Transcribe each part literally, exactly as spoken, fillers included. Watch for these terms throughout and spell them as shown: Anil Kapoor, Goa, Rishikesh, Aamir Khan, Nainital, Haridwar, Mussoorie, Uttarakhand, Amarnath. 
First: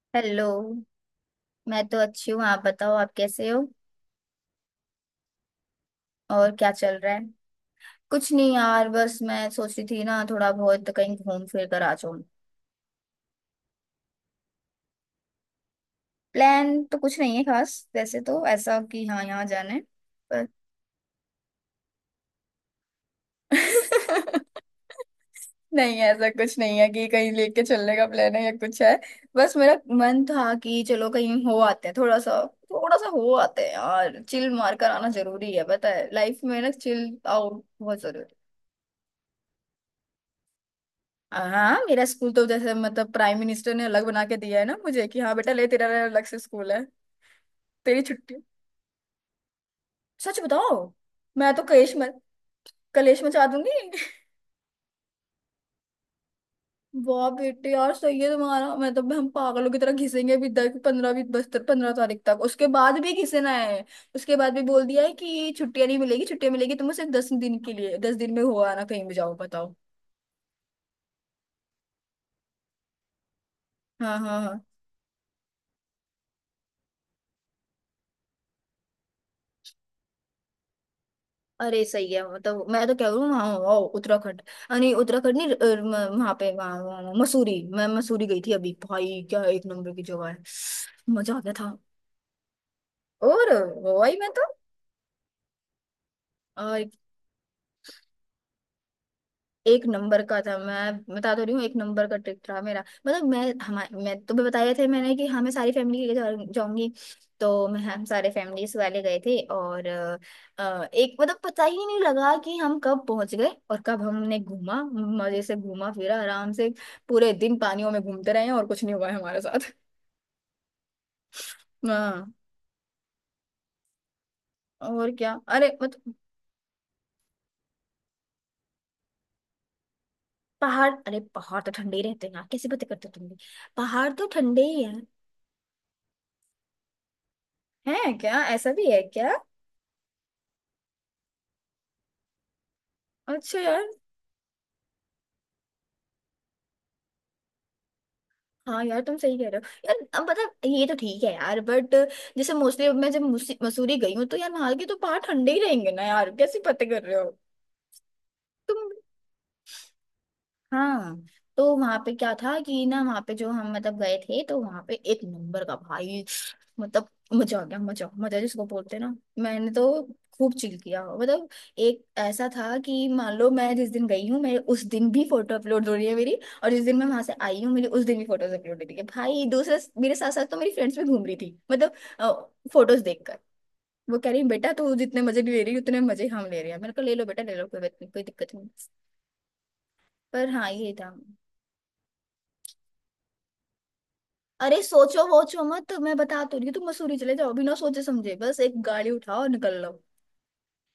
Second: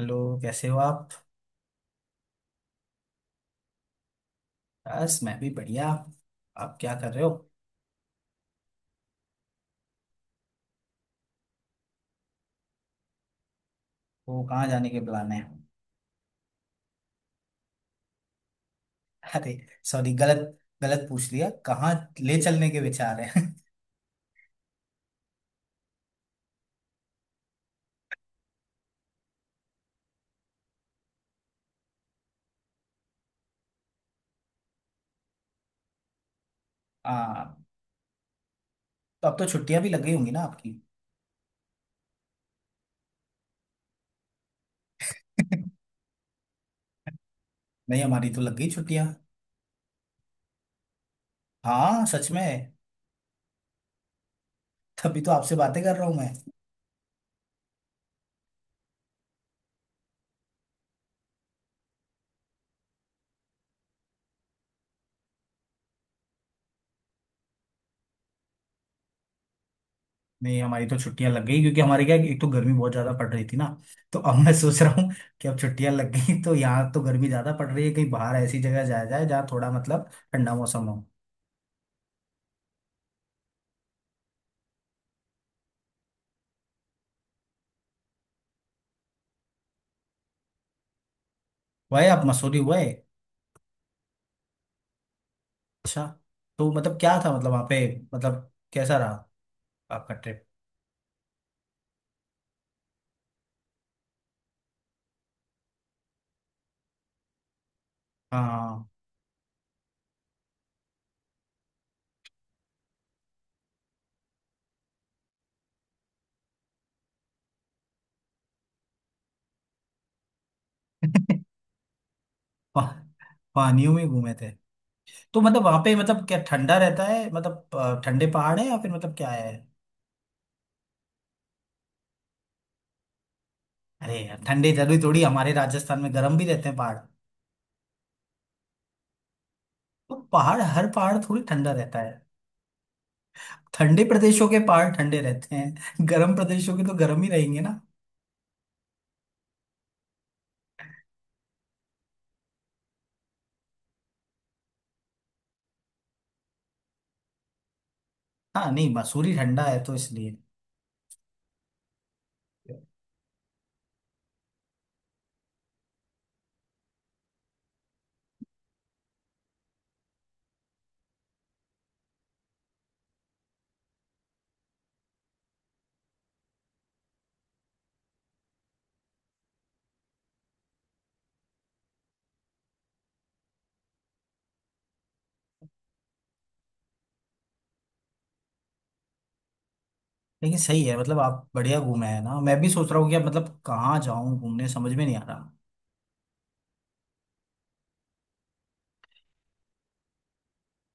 Hello. Hello. कैसे हो आप? मैं तो अच्छी हूँ, आप बताओ आप कैसे हो। बस मैं भी बढ़िया। और क्या आप क्या चल रहा कर है? रहे हो? कुछ नहीं यार, बस मैं सोच रही थी ना थोड़ा बहुत कहीं घूम फिर कर आ जाऊँ। वो कहाँ जाने के प्लान है? प्लान तो कुछ नहीं है खास, वैसे तो ऐसा कि हाँ यहाँ अरे जाना है। सॉरी पर गलत गलत पूछ लिया, कहाँ ले चलने के विचार हैं? नहीं, ऐसा कुछ नहीं है कि कहीं लेके चलने का प्लान है या कुछ है। बस मेरा मन था कि चलो कहीं हो आते हैं थोड़ा सा। थोड़ा सा हो आते हैं यार, चिल मार कर आना जरूरी है, पता है लाइफ में ना चिल हाँ। आउट बहुत जरूरी है। तो अब तो छुट्टियां भी लग गई होंगी ना आपकी? हाँ, मेरा स्कूल तो जैसे मतलब प्राइम मिनिस्टर ने अलग बना के दिया है ना मुझे कि हाँ बेटा ले तेरा अलग से स्कूल है, तेरी नहीं, हमारी छुट्टी। तो लग गई छुट्टियां। सच बताओ। मैं तो कलेश हाँ मच, सच में, कलेश मचा दूंगी। तभी तो आपसे बातें कर रहा हूँ मैं। वाह बेटे यार सही है तुम्हारा। मैं तो हम पागलों की तरह घिसेंगे भी, दस पंद्रह भी, बस पंद्रह तारीख तक, उसके बाद भी घिसना है। उसके बाद भी बोल दिया है कि छुट्टियां नहीं मिलेगी, छुट्टियां मिलेगी तुम्हें सिर्फ दस दिन के लिए, दस दिन में हो आना कहीं भी जाओ बताओ। नहीं, हमारी तो छुट्टियां लग गई क्योंकि हमारे क्या, एक तो गर्मी बहुत ज्यादा पड़ रही थी ना। हाँ, तो अब हाँ, मैं हाँ। सोच रहा हूँ कि अब छुट्टियां लग गई तो यहाँ तो गर्मी ज्यादा पड़ रही है, कहीं बाहर ऐसी जगह जाया जाए जहाँ थोड़ा मतलब ठंडा मौसम हो। अरे सही है, मतलब मैं तो कह रही हूँ वहाँ वहाँ उत्तराखंड, अ, नहीं उत्तराखंड नहीं, अ, म- वहाँ पे वहाँ वहाँ- मसूरी। मैं मसूरी गई थी अभी भाई, क्या एक नंबर की जगह है। मजा आ गया था। हुआ है? आप मसूरी हुए? और वही मैं तो। अच्छा। तो और मतलब क्या था, मतलब वहाँ पे, मतलब कैसा रहा? एक आपका नंबर का ट्रिप? था, मैं बता तो रही हूँ, एक नंबर का ट्रिप था मेरा। मतलब मैं हमारे मैं तुम्हें बताया था मैंने कि हाँ मैं सारी फैमिली के लिए जा- जाऊंगी। तो मैं हम सारे फैमिलीज हाँ। वाले गए थे, और अ, अ, एक मतलब पता ही नहीं लगा कि हम कब पहुंच गए और कब हमने घूमा, मजे से घूमा फिरा आराम से। पूरे दिन पानियों में घूमते रहे हैं और कुछ नहीं हुआ है हमारे साथ। हाँ। पा, पानियों में घूमे थे? और क्या तो मतलब अरे वहाँ पे मतलब, मतलब क्या ठंडा रहता है, मतलब अ, ठंडे पहाड़ है या फिर मतलब क्या है? पहाड़ अरे पहाड़ तो ठंडे ही रहते हैं ना, कैसी बातें करते हो तुम भी। पहाड़ अरे तो यार ठंडे ठंडे ही जरूरी हैं। थोड़ी, हमारे राजस्थान में गर्म भी रहते हैं पहाड़। हैं, क्या ऐसा भी है क्या? तो पहाड़, हर पहाड़ थोड़ी ठंडा रहता है। अच्छा यार। ठंडे प्रदेशों के पहाड़ ठंडे रहते हैं। गर्म प्रदेशों के तो गर्म ही रहेंगे ना। हाँ यार तुम सही कह रहे हो यार, अब मतलब ये तो ठीक है यार, बट जैसे मोस्टली मैं जब मुसी- मसूरी गई हूँ तो यार वहां के तो पहाड़ ठंडे ही रहेंगे ना यार, कैसी बातें कर रहे हो हाँ तुम? नहीं, मसूरी ठंडा है तो इसलिए। हाँ। तो वहां पे क्या था कि ना, वहां पे जो हम मतलब गए थे तो वहां पे एक नंबर का भाई, मतलब मजा आ गया, मजा मजा जिसको बोलते हैं ना। मैंने तो खूब चिल किया मतलब। एक ऐसा था कि मान लो मैं जिस दिन गई हूँ, मेरे उस दिन भी फोटो अपलोड हो रही है मेरी, और जिस दिन मैं वहां से आई हूँ मेरी उस दिन भी फोटोज अपलोड हो रही है भाई। दूसरा, मेरे साथ साथ तो मेरी फ्रेंड्स भी घूम रही थी मतलब, फोटोज देखकर। वो कह रही, बेटा तू जितने मजे ले रही है, उतने मजे हम ले रहे हैं, मेरे को ले लो बेटा, ले लो, कोई बात नहीं, कोई दिक्कत नहीं। पर लेकिन हाँ, सही ये है, था। मतलब आप बढ़िया घूमे हैं ना, मैं भी सोच रहा हूँ कि अब मतलब कहाँ जाऊँ घूमने, अरे समझ में नहीं आ सोचो रहा। वोचो मत, मैं बता तो रही हूँ, तुम मसूरी चले जाओ बिना सोचे समझे, बस एक गाड़ी उठाओ और निकल लो।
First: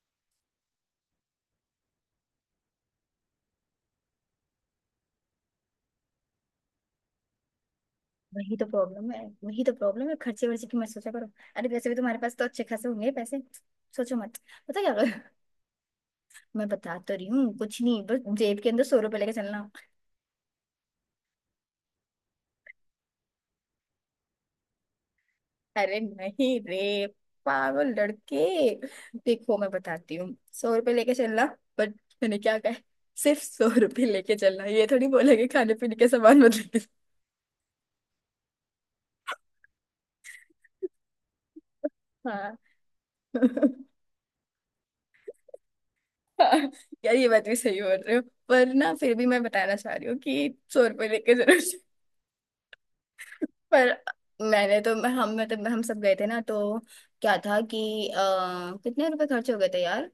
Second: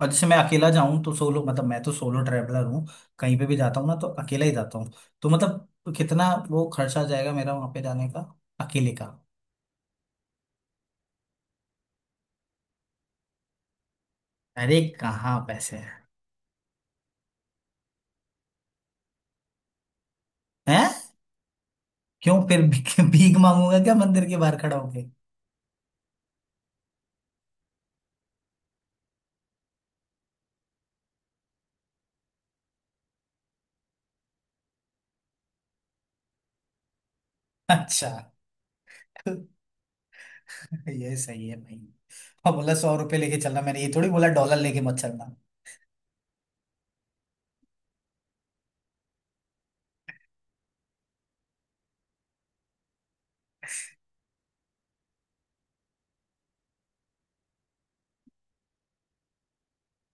और जैसे मैं अकेला जाऊं तो सोलो, मतलब मैं तो सोलो ट्रैवलर हूँ। कहीं पे भी जाता हूँ ना तो अकेला ही जाता हूँ। तो मतलब कितना वो खर्चा जाएगा मेरा वहां पे जाने का? वही तो अकेले का? प्रॉब्लम है वही तो प्रॉब्लम है खर्चे वर्चे की मत सोचा करो। अरे वैसे भी तुम्हारे पास तो अच्छे खासे होंगे पैसे, सोचो मत। पता अरे क्या करो। कहाँ पैसे हैं। मैं बता तो रही हूँ कुछ नहीं, बस जेब के अंदर सौ रुपए लेके चलना। हैं क्यों फिर भी- भीख मांगूंगा क्या मंदिर के बाहर खड़ा होके? अरे नहीं रे पागल लड़के, देखो मैं बताती हूँ, सौ रुपए लेके चलना, बट मैंने क्या कहा है? सिर्फ सौ रुपए लेके चलना, ये थोड़ी बोला कि खाने पीने के सामान मत लेके। अच्छा। ये सही है भाई। और हाँ। बोला सौ रुपये लेके चलना, मैंने ये थोड़ी बोला डॉलर लेके मत चलना। हाँ, यार ये बात भी सही बोल रहे हो। पर ना फिर भी मैं बताना चाह रही हूँ कि सौ रुपये लेके जरूर से- पर मैंने तो, हम मतलब हम सब गए थे ना, तो क्या था कि आ, कितने रुपए खर्च हो गए थे यार।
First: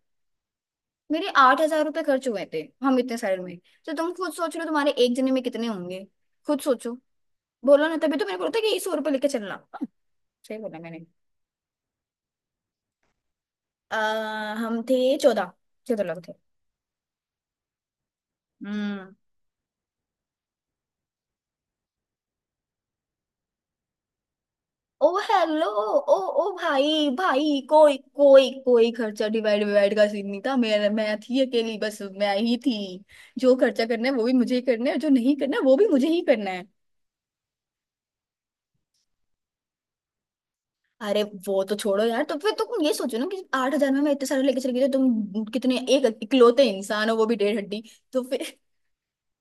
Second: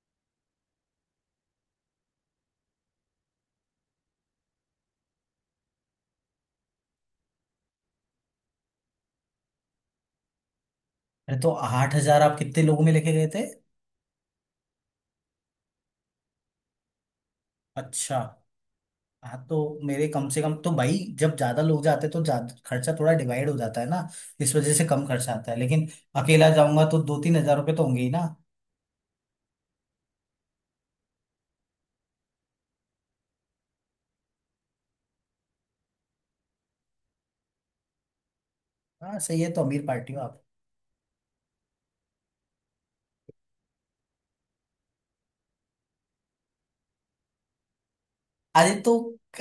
मेरे आठ हजार रुपये खर्च हुए थे, हम इतने सारे में। तो तुम खुद सोच रहे हो तुम्हारे एक जने में कितने होंगे। खुद सोचो, बोलो ना, तभी तो मैंने बोला था कि सौ रुपये लेके चलना। हाँ, सही बोला मैंने। अरे तो आठ हजार आप कितने लोगों में लेके गए थे? आ, हम थे चौदह, चौदह लोग थे। अच्छा। हम्म। हाँ तो मेरे कम से कम तो भाई, जब ज्यादा लोग जाते हैं तो ज्यादा खर्चा थोड़ा डिवाइड हो जाता है ना, इस वजह से कम ओ खर्चा आता है। हेलो। लेकिन ओ। अकेला ओ जाऊंगा तो भाई दो तीन हजार भाई, रुपये तो कोई होंगे ही ना। कोई कोई खर्चा डिवाइड डिवाइड का सीन नहीं था, मैं मैं थी अकेली, बस मैं ही थी। जो खर्चा करना है वो भी मुझे ही करना है, और जो नहीं करना है वो भी मुझे ही करना है। हाँ सही है, तो अमीर पार्टी हो आप। अरे वो तो छोड़ो यार, तो फिर तुम ये सोचो ना कि आठ हजार में मैं इतने सारे लेके चली गई, तो तुम कितने, एक इकलौते इंसान हो वो भी डेढ़ हड्डी। तो फिर। अरे तो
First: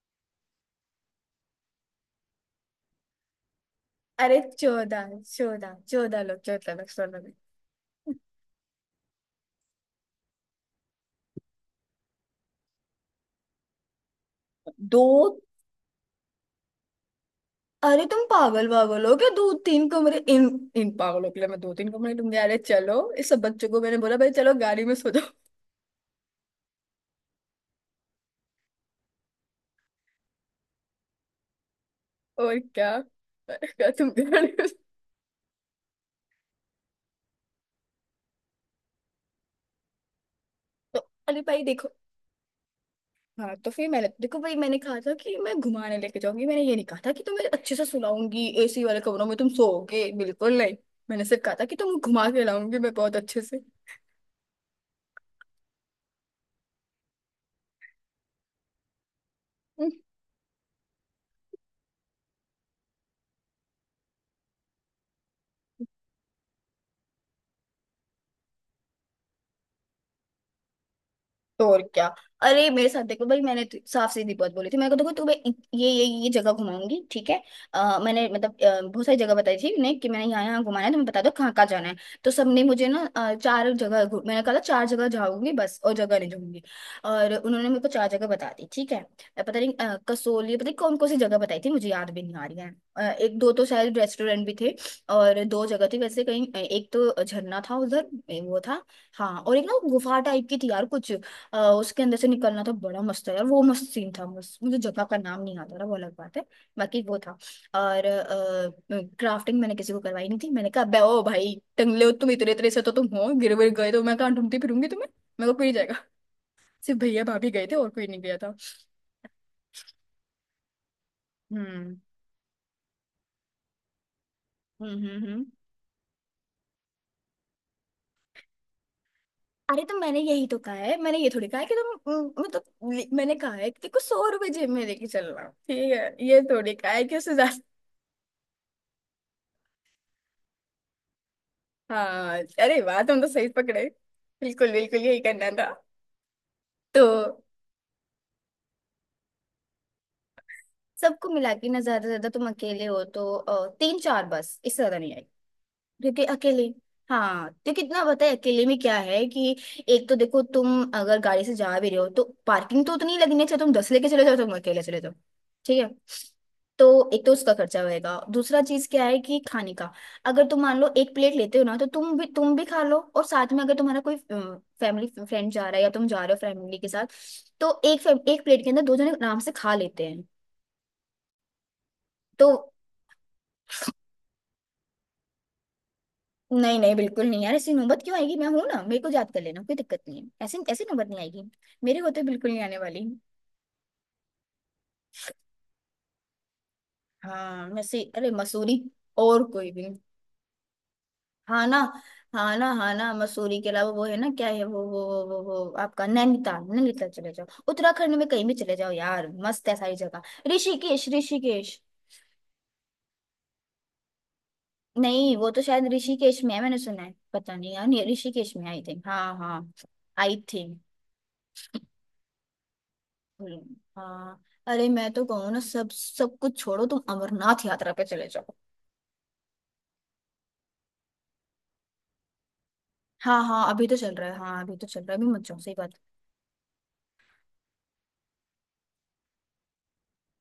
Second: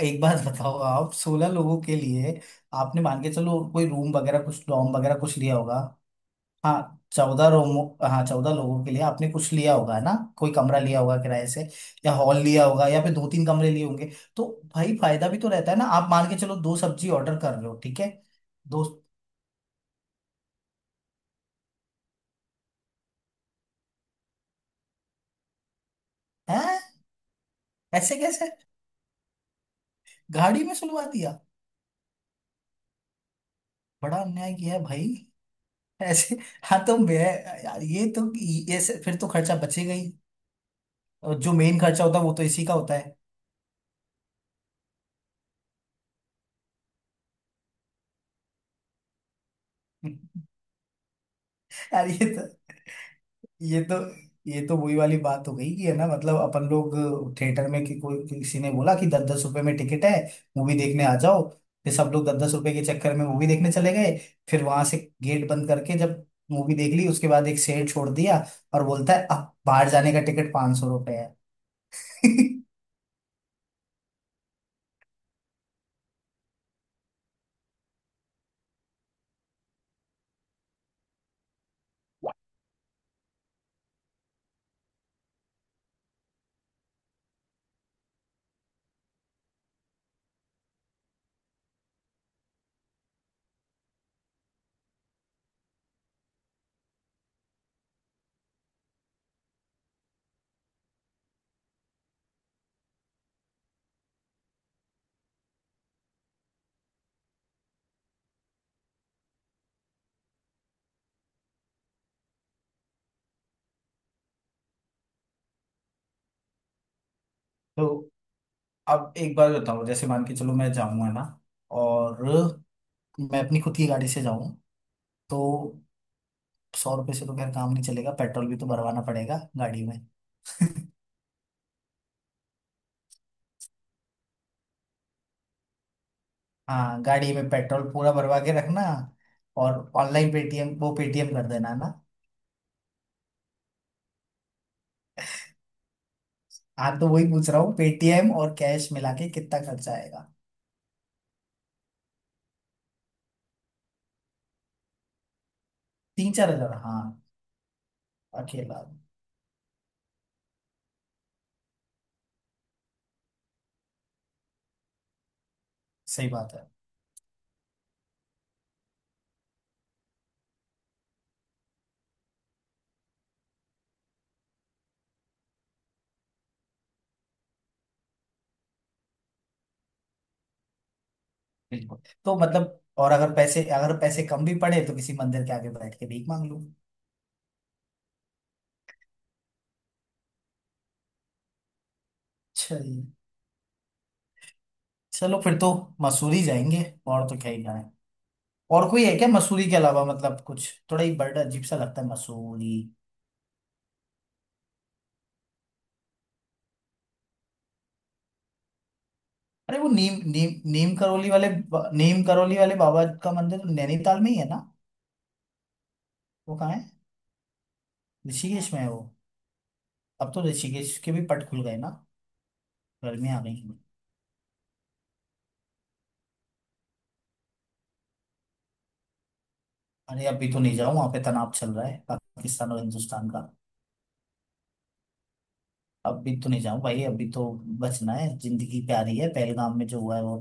एक बात बताओ, आप सोलह लोगों के लिए आपने मान के चलो कोई रूम अरे वगैरह कुछ डॉर्म चौदह, वगैरह कुछ लिया चौदह होगा। चौदह लोग, चौदह हाँ लोग, चौदह लोग। चौदह रूम। हाँ चौदह लोगों के लिए आपने कुछ लिया होगा है ना। कोई कमरा लिया होगा किराए से, या हॉल लिया होगा, या फिर दो तीन कमरे लिए होंगे। तो भाई दो। फायदा भी तो रहता है ना, आप मान के चलो दो सब्जी ऑर्डर कर रहे हो, ठीक अरे है? तुम पागल दो। पागल हो क्या, दो तीन कमरे इन, इन पागलों के लिए मैं दो तीन कमरे, तुम, अरे चलो इस सब बच्चों को मैंने बोला भाई चलो गाड़ी में सो जाओ। हैं? ऐसे कैसे गाड़ी में सुलवा दिया? और क्या। अरे क्या तुम बड़ा गाड़ी अन्याय में किया सो। है भाई ऐसे। हाँ तो मैं, यार ये तो, ऐसे फिर तो खर्चा बचेगा ही, तो और अरे जो भाई मेन देखो, खर्चा होता है वो तो इसी का होता हाँ तो फिर मैंने देखो भाई मैंने कहा था कि मैं घुमाने लेके जाऊंगी, मैंने ये नहीं कहा था कि तुम्हें अच्छे से सुलाऊंगी एसी वाले कमरों में तुम सोओगे, है। बिल्कुल नहीं। मैंने सिर्फ कहा था कि तुम यार ये घुमा के तो लाऊंगी मैं बहुत अच्छे से। ये तो ये तो वही वाली बात हो गई कि है ना, मतलब अपन लोग थिएटर में, कि कोई किसी ने बोला कि दस दस रुपए में टिकट है, मूवी देखने आ जाओ। फिर सब लोग दस दस रुपए के चक्कर में मूवी देखने चले गए, फिर वहां से गेट बंद करके जब मूवी देख ली उसके बाद एक शेर छोड़ दिया, और बोलता है अब बाहर जाने का टिकट पांच सौ रुपए है। तो और क्या। अरे मेरे साथ देखो भाई, मैंने तो साफ सीधी बात बोली थी, मैंने कहा देखो तुम्हें इत- ये ये ये जगह घुमाऊंगी ठीक है। अ, मैंने मतलब अ, बहुत सारी जगह बताई थी उन्हें कि मैंने यहाँ यहाँ घुमाना है, तुम्हें बता दो कहाँ कहाँ जाना है। तो सबने मुझे ना अ, चार जगह घु- मैंने कहा था चार जगह जाऊंगी बस, और जगह नहीं जाऊंगी, और उन्होंने मेरे को चार जगह बता दी ठीक है। अ, पता नहीं अ, कसोली, पता नहीं कौन कौन सी जगह बताई थी, मुझे याद भी नहीं आ रही है। अ, एक दो तो शायद रेस्टोरेंट भी थे, और दो जगह थी वैसे कहीं, अ, एक तो झरना था उधर, ए, वो था। हाँ, और एक ना गुफा टाइप की थी यार कुछ, अ, उसके अंदर से निकलना था, बड़ा मस्त था यार, वो मस्त सीन था मस्त, मुझे जगह का नाम नहीं याद आ रहा वो अलग बात है। बाकी वो था। और क्राफ्टिंग मैंने किसी को करवाई नहीं थी, मैंने कहा बे, ओ भाई टंगले हो तुम, इतने इतने से तो तुम हो, गिर गिर गए तो मैं कहाँ ढूंढती फिरूंगी तुम्हें, मेरे को कोई नहीं जाएगा। सिर्फ भैया भाभी गए थे तो और कोई नहीं गया था। अब एक बार बताओ, जैसे मान के चलो मैं जाऊंगा ना, हम्म और मैं अपनी खुद की गाड़ी से जाऊं, हम्म हम्म हम्म। तो सौ रुपये से तो खैर काम नहीं चलेगा, पेट्रोल भी तो भरवाना पड़ेगा अरे गाड़ी तो में। मैंने यही तो कहा है, मैंने ये थोड़ी कहा है कि तुम, हम्म, मतलब ले- मैंने कहा है कि देखो सौ रुपए जेब में लेके चलना ठीक है, ये थोड़ी कहा हाँ है कि गाड़ी उससे में ज्यादा। पेट्रोल पूरा भरवा के रखना, और ऑनलाइन पेटीएम वो पेटीएम कर देना है ना। हाँ। अरे वाह, तुम तो सही पकड़े, बिल्कुल बिल्कुल यही करना था। हाँ तो तो वही पूछ रहा हूँ पेटीएम और कैश मिला के कितना खर्चा आएगा? सबको मिला के ना ज्यादा से ज्यादा, तुम अकेले हो तो अ, तीन चार, बस इससे ज्यादा नहीं, क्योंकि तीन चार अकेले। हजार हाँ। हाँ, तो कितना पता है अकेले में अकेला। क्या है कि, एक तो देखो तुम अगर गाड़ी से जा भी रहे हो तो पार्किंग तो उतनी लगनी चाहिए, तुम दस लेके चले जाओ, तुम अकेले चले जाओ ठीक है। सही बात है। तो एक तो उसका खर्चा होएगा, दूसरा चीज क्या है कि खाने का, अगर तुम मान लो एक प्लेट लेते हो ना तो तुम भी तुम भी खा लो और साथ में अगर तुम्हारा कोई फैमिली फ्रेंड जा रहा है या तुम जा रहे हो फैमिली के साथ, तो एक फैम- एक प्लेट के अंदर दो जने आराम से खा लेते हैं। बिल्कुल। तो तो मतलब और अगर पैसे, अगर पैसे कम भी पड़े तो किसी मंदिर के आगे बैठ के भीख मांग लूँ। नहीं नहीं, बिल्कुल नहीं यार, ऐसी नौबत क्यों आएगी, मैं हूं ना, मेरे को याद कर लेना कोई दिक्कत नहीं है, ऐसी ऐसी नौबत नहीं आएगी, मेरे को तो बिल्कुल नहीं आने वाली। चलिए, चलो फिर तो मसूरी जाएंगे और तो क्या ही हाँ जाए। वैसे, अरे मसूरी, और कोई है क्या और मसूरी कोई के भी। अलावा? मतलब कुछ थोड़ा ही बड़ा अजीब हाँ सा ना, लगता है हाँ ना, मसूरी। हाँ ना, मसूरी के अलावा वो है ना क्या है वो, वो वो वो वो आपका नैनीताल, नैनीताल चले जाओ, उत्तराखंड में कहीं भी चले जाओ यार, मस्त है अरे वो सारी नीम जगह। नीम नीम ऋषिकेश करोली वाले ऋषिकेश बा- नीम करोली वाले बाबा का मंदिर तो नैनीताल में ही है ना? नहीं वो तो शायद ऋषिकेश में वो है, कहाँ मैंने है? सुना है पता नहीं यार, नहीं, ऋषिकेश में ऋषिकेश में आई है वो? थिंक, हाँ हाँ, अब तो आई थिंक। ऋषिकेश के भी पट खुल गए ना, गर्मी आ गई। हम्म, हाँ, अरे मैं तो कहूँ ना सब सब कुछ छोड़ो, तुम अमरनाथ यात्रा पे चले जाओ। अरे अभी तो नहीं जाऊँ वहां पे, तनाव चल रहा है पाकिस्तान और हिंदुस्तान हाँ का। हाँ, अभी तो चल रहा है, हाँ अभी तो चल रहा है, अभी मत जाओ, सही बात। अभी तो नहीं जाऊँ भाई, अभी तो बचना है, जिंदगी प्यारी है। पहलगाम में जो हुआ है वो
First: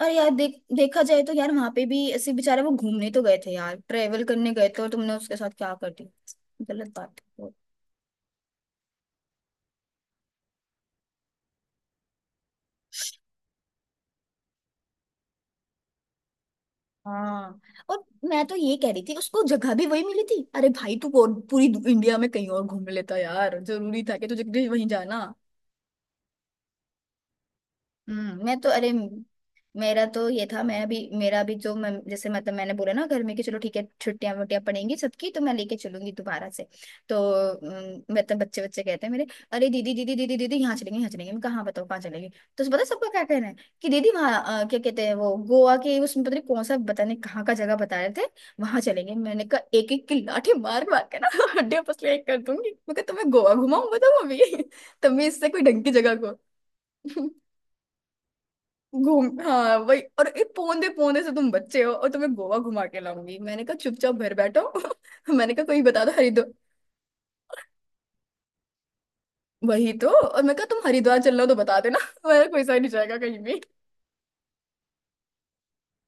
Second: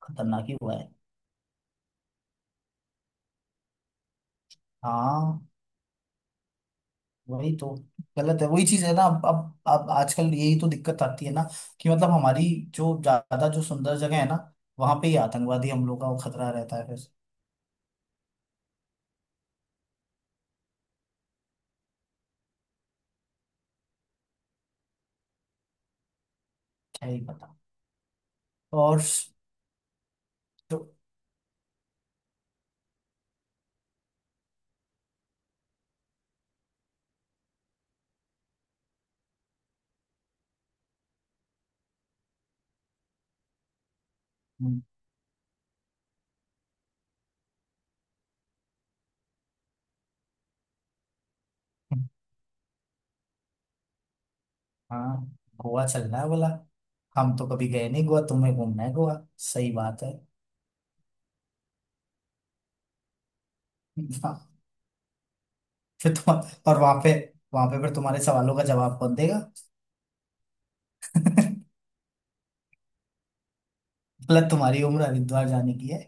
अरे यार खतरनाक देख, ही हुआ है। देखा जाए तो यार वहां पे भी ऐसे बेचारे वो घूमने तो गए थे यार, ट्रेवल करने गए थे, और तुमने उसके हाँ, साथ क्या कर दिया, गलत बात है वो। वही तो। गलत है। वही चीज है ना, अब अब अब आजकल यही तो दिक्कत आती है ना, कि मतलब हमारी जो ज्यादा, जो सुंदर जगह है ना वहां पे ही आतंकवादी हमलों का वो खतरा रहता है फिर। हाँ। और मैं तो ये कह रही थी उसको, जगह भी वही मिली थी, अरे भाई तू और पूरी इंडिया में कहीं और घूम लेता यार, जरूरी था कि तुझे वहीं जाना। क्या ही पता। हम्म मैं तो अरे, और मेरा तो ये था, जो मैं भी मेरा भी जो मैं जैसे मतलब मैंने बोला ना घर में कि चलो ठीक है, छुट्टियां वुट्टियां पड़ेंगी सबकी तो मैं लेके चलूंगी दोबारा से। तो अम, मतलब बच्चे बच्चे कहते हैं मेरे, अरे दीदी दीदी दीदी दीदी, यहाँ चलेंगे यहाँ चलेंगे, मैं कहाँ, बताओ कहाँ चलेंगे। तो पता है सबका क्या कहना है कि दीदी वहाँ, अ, क्या हम्म, कहते हैं वो गोवा के उसमें, पता नहीं कौन सा बताने कहाँ का जगह बता रहे थे, वहां चलेंगे। मैंने कहा एक एक की लाठी मार मार के ना हड्डियां हम्म, पसलियाँ एक कर दूंगी, मैं कहा तुम्हें गोवा घुमाऊं बताओ अभी। तब भी हाँ। इससे कोई ढंग गोवा की जगह चलना है को। बोला। हम तो कभी गए नहीं गोवा, तुम्हें घूमना है गोवा, घूम, सही हाँ वही, बात है। और ये पौंदे पौंदे से तुम बच्चे हो और तुम्हें गोवा घुमा के लाऊंगी, मैंने कहा चुपचाप घर हाँ, बैठो। मैंने कहा कोई बता दो फिर तुम हरिद्वार। और वहां पे, वहां पे फिर तुम्हारे सवालों का जवाब कौन देगा? वही तो, और मैं कहा तुम हरिद्वार चल रहे हो तो बता देना। मेरा कोई सा नहीं जाएगा कहीं भी। गलत, तुम्हारी उम्र हरिद्वार जाने की है।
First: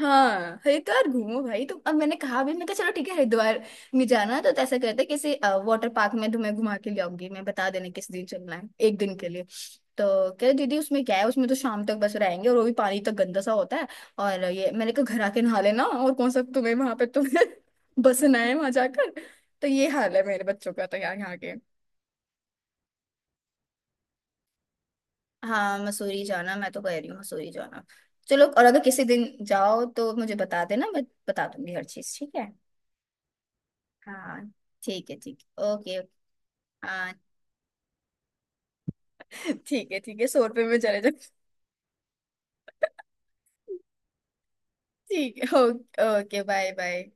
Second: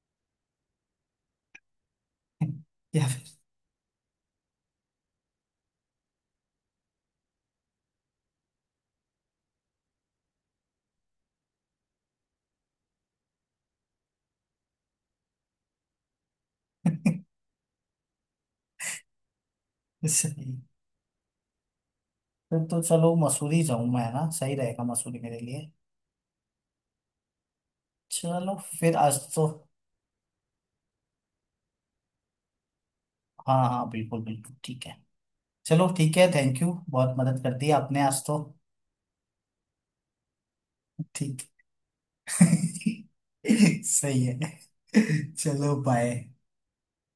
हाँ, हरिद्वार घूमो भाई, तो अब मैंने कहा भी, मैं कहा चलो या ठीक है हरिद्वार में जाना है, तो ऐसा करते हैं किसी वाटर पार्क में तुम्हें घुमा के ले आऊंगी, मैं बता देना किस दिन चलना है एक दिन के लिए। तो कह रहे, दीदी उसमें क्या है, उसमें तो शाम तक बस रहेंगे और वो भी पानी तक गंदा सा होता है, और ये मैंने कहा घर आके नहा लेना, और कौन सा तुम्हें वहां पे फिर- तुम्हें बसना है वहां जाकर। तो ये हाल है मेरे सही। बच्चों का, तो यहाँ यहाँ के। फिर तो चलो मसूरी जाऊं मैं है ना, सही रहेगा मसूरी मेरे लिए। हाँ मसूरी जाना, मैं तो कह रही हूँ मसूरी जाना। चलो, चलो और अगर फिर किसी आज दिन तो। जाओ तो मुझे बता देना, मैं बता दूंगी हर चीज, ठीक है। हाँ हाँ, बिल्कुल हाँ, बिल्कुल, ठीक है। ठीक है ठीक है, चलो ओके ठीक है, ओके। थैंक यू, हाँ। बहुत मदद कर दी आपने आज तो। ठीक है ठीक है, सौ रुपये में चले जाओ। ठीक। सही है। ठीक है, चलो okay bye. Okay, bye bye.